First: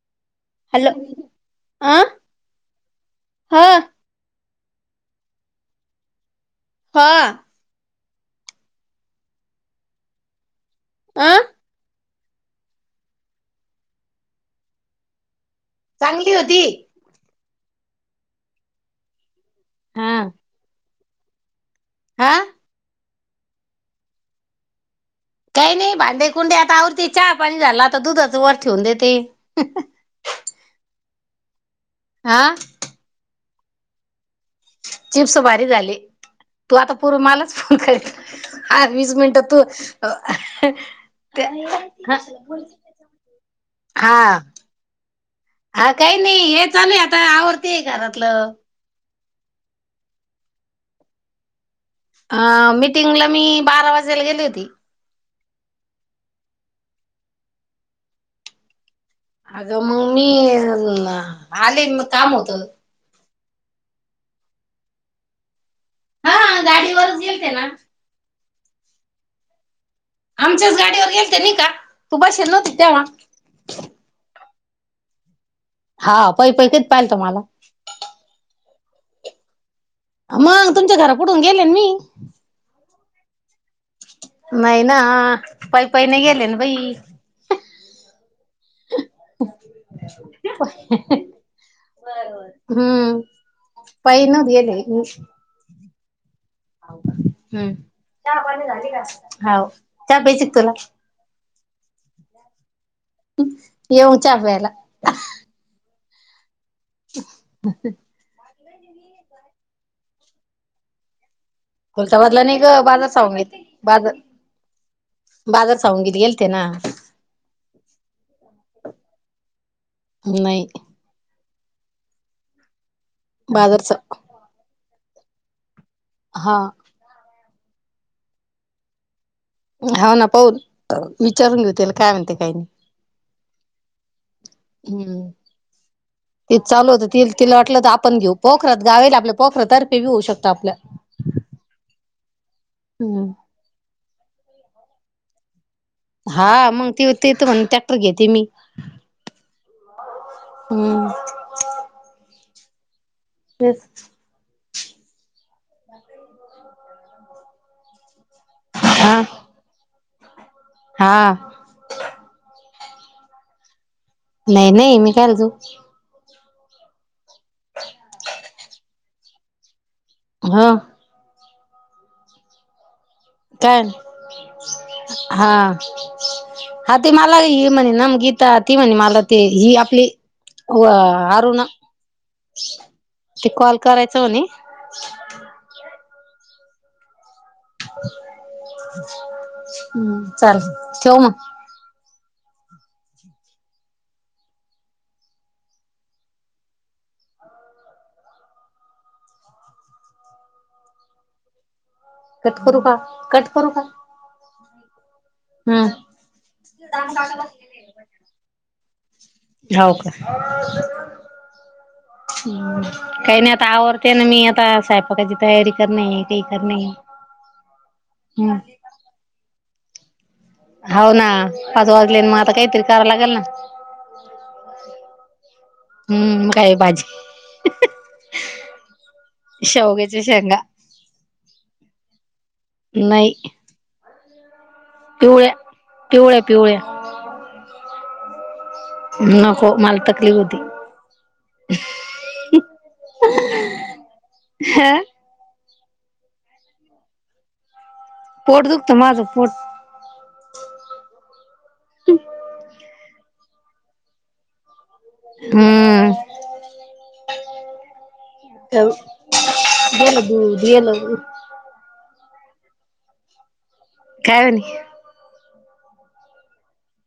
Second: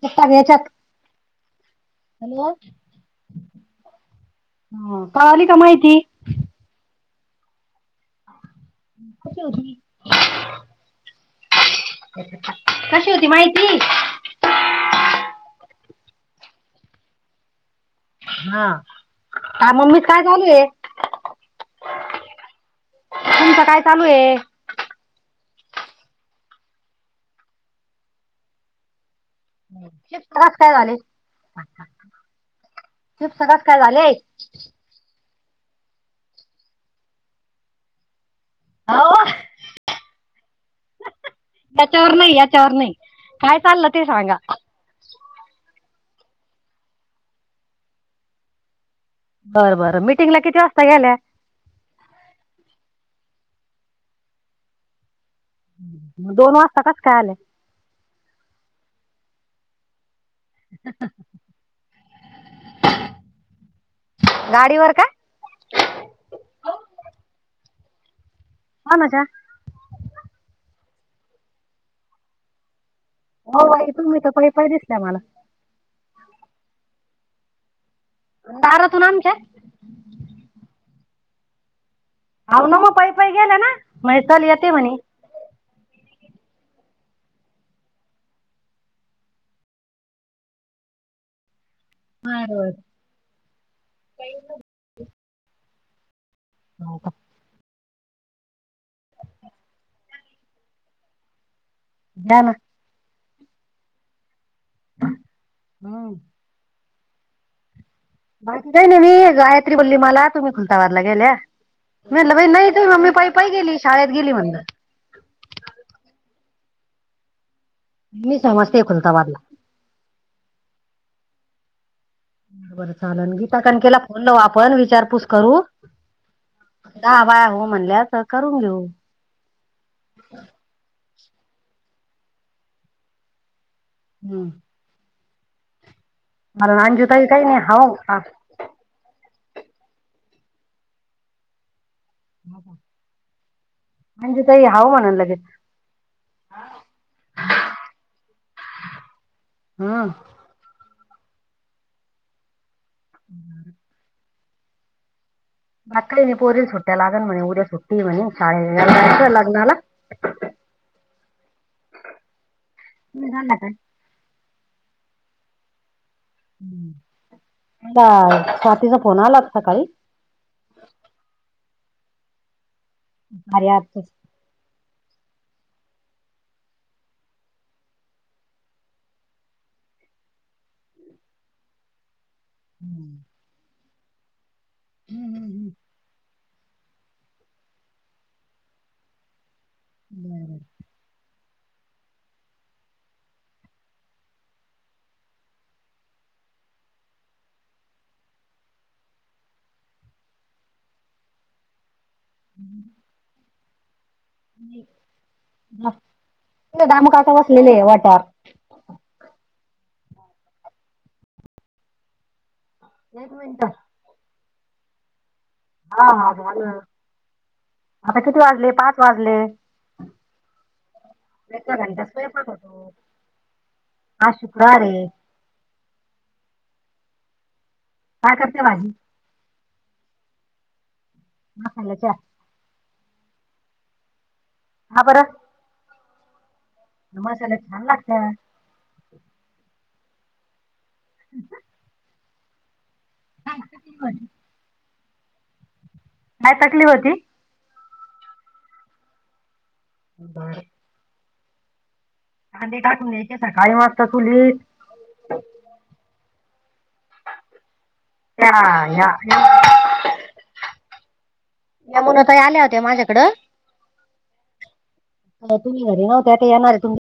त्या सगळयाच्यात. हॅलो. अं, हा. ह, कळाली का माहिती? हां. कशी होती? आं. कशी होती माहिती? चांगली होती. हा. का मम्मीच हा काय चालुय? आं? तुमचं काय चालूय? काही नाही. भांडे- कुंडे आता आवरती. चहा पाणी झाला आता, दुधाच वर ठेऊन देते. ही त्रास काय झाले? आं. चिप्सं कसं काय झालेय? चिप्स भारी झाले. तू आता पूर् मलाच फोन करील. आ वीस अहो मिनटं तू, याच्यावर नाही याच्यावर [unintelligible] नाही काय चाललं ते सांगा. आ काही नाही. हे चालूय आता, आवरतेय घरातलं. बरं, बरं. मिटिंगला किती वाजता गेल्या? अ मीटिंगला मी, बारा वाजेला गेली होती. दोन वाजता कास काय आले? अगं, मग मी, आले मग काम होत. गाडीवर का? हा, गाडीवरच गेलते ना. कोणाच्या? आमच्याच गाडीवर गेलते नि का. तू बसेल नव्हती तेव्हा. होय, तुम्ही तर पाई- पाई दिसल्या मला. हा पै- पै कधी, पाहिलं तु माला? दारातून आमच्या. मग, तुमच्या घरा पूडून गेले न मी. हाव ना मग पई, पई गेल्या ना. म्हणजे चल येते नाही म्हणे ना पई, पई नाही गेल्या ना बाई. बरोबर [unintelligible] हम्म, पई न गेले हो का? [unintelligible] हम्म, चहा पाणी झालीत काय? हाव चा पैजे का तुला? घ्या ना. येऊ च्या प्यायला. हा. [inaudible] [unintelligible] बाकी काही नाही मी गायत्री बोलली मला तुम्ही खुलताबादला गेल्या. मी म्हटलं खुलताबादला बाई नाही तु ग ही बाजार मम्मी पाई, पाई सावंगीत गेली बाजार शाळेत गेली म्हणल. बाजार साऊन गेलते ना. मी समजते खुलताबादला. नाई. बर चालल गीताकान बाजारच केला फोन ना वापर विचारपूस करू. हा. दहा बाया हो म्हणल्यात तर करून घेऊ. हाव ना पाऊन विचारून घेऊ त्याले काय म्हणते काही नाही. हम्म. हम्म, तेच कारण चालु होत अंजूताई काही नाही तिला वाटलं होत हाव आपण घेऊ. पोखरात गाव येल हे आपल्या पोखरा तर्फे बी होऊ शकता आपल. [inaudible] हम्म. म्हणजे ताई हाव म्हणान लगेच. हा मग ते हुती ते तर म्हणे टॅक्टर घेते मी. हम्म हम्म. तेच [unintelligible] आज कली पोरीला सुट्ट्या लागल म्हणे उद्या सुट्टीये म्हणे शाळे हा. लग्नाला? हा. तुम्ही जाणार काय? नाही, नाही मी काय ले जाऊ? का स्वातीचा फोन आला होता सकाळी हां. कार्या काय? हा. हा ते मला हि म्हणेना गीता ती म्हणे मला ते ही आपली व अरुणा ती कॉल करायच म्हणे. हम्म, हम्म, हम्म. हम्म चालल ठेव मग. कट करू का? कट करू का? हम्म दामू काका बसलेले आहे वोट्यावर. हाव का, एक काही नाही मिनिट आता आवर ते ना मी आता स्वयंपाक पडायची तयारी. करणे हा, काही झालं करणे आता किती हम्म वाजले पाच वाजले. हाव ना एका पाच घंटा वाजले मग स्वयंपाक आता काहीतरी होतो करां लागेल ना. आज शुक्रवार ये. हम्म, मग काय ये भाजी. काय करते भाजी? शौग्याच्या शेंगा. हलंच्या [unintelligible] नाही. का पिवळ्या पिवळ्या पिवळ्या. मसेला छान लागत्या. नको मला तकलीफ होती. हा [unintelligible] हा, काय तकलीफ होती. पोट दुखत माझं पोट. ह ह [inaudible] हा, ते टाकून द्यायची वाजता चुलीत. हम्म, त्या ह्या गलं ब गलं [inaudible] यामुण ताई आल्या होत्या माझ्याकडं. काय म्हणली. तुम् घरी नव्हते आता येणार तुम्ही.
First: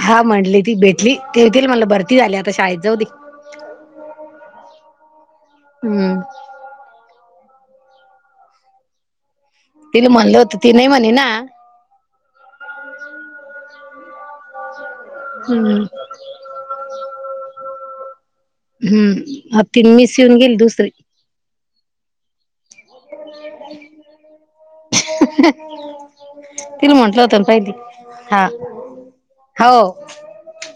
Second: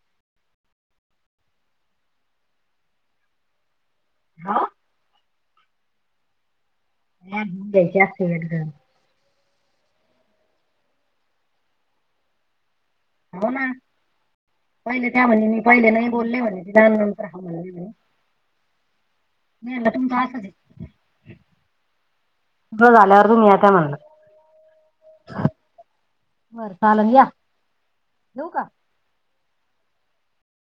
हा, म्हटली ती भेटली तेतील मला भरती झाली आता शाळेत जाऊ दे. [inaudible] हा, हम्म, ह घच्या [unintelligible] तिला म्हणलं होत ती नाही म्हणे ना. हो ना पहिले त्या म्हली मी हम्म पहिले नाही बोलले म्हणे त जाण नंत रा हा म्हणले. हम्म आ, तन म्हणलं तुमचं मीसिवन असंच आहे गेल दुसरे. तुझं झालं नंतर दुनियात हाय म्हणलं. बरं तिला चालल म्हटलं या होत ना पहिली हा, ठेवू का? हो,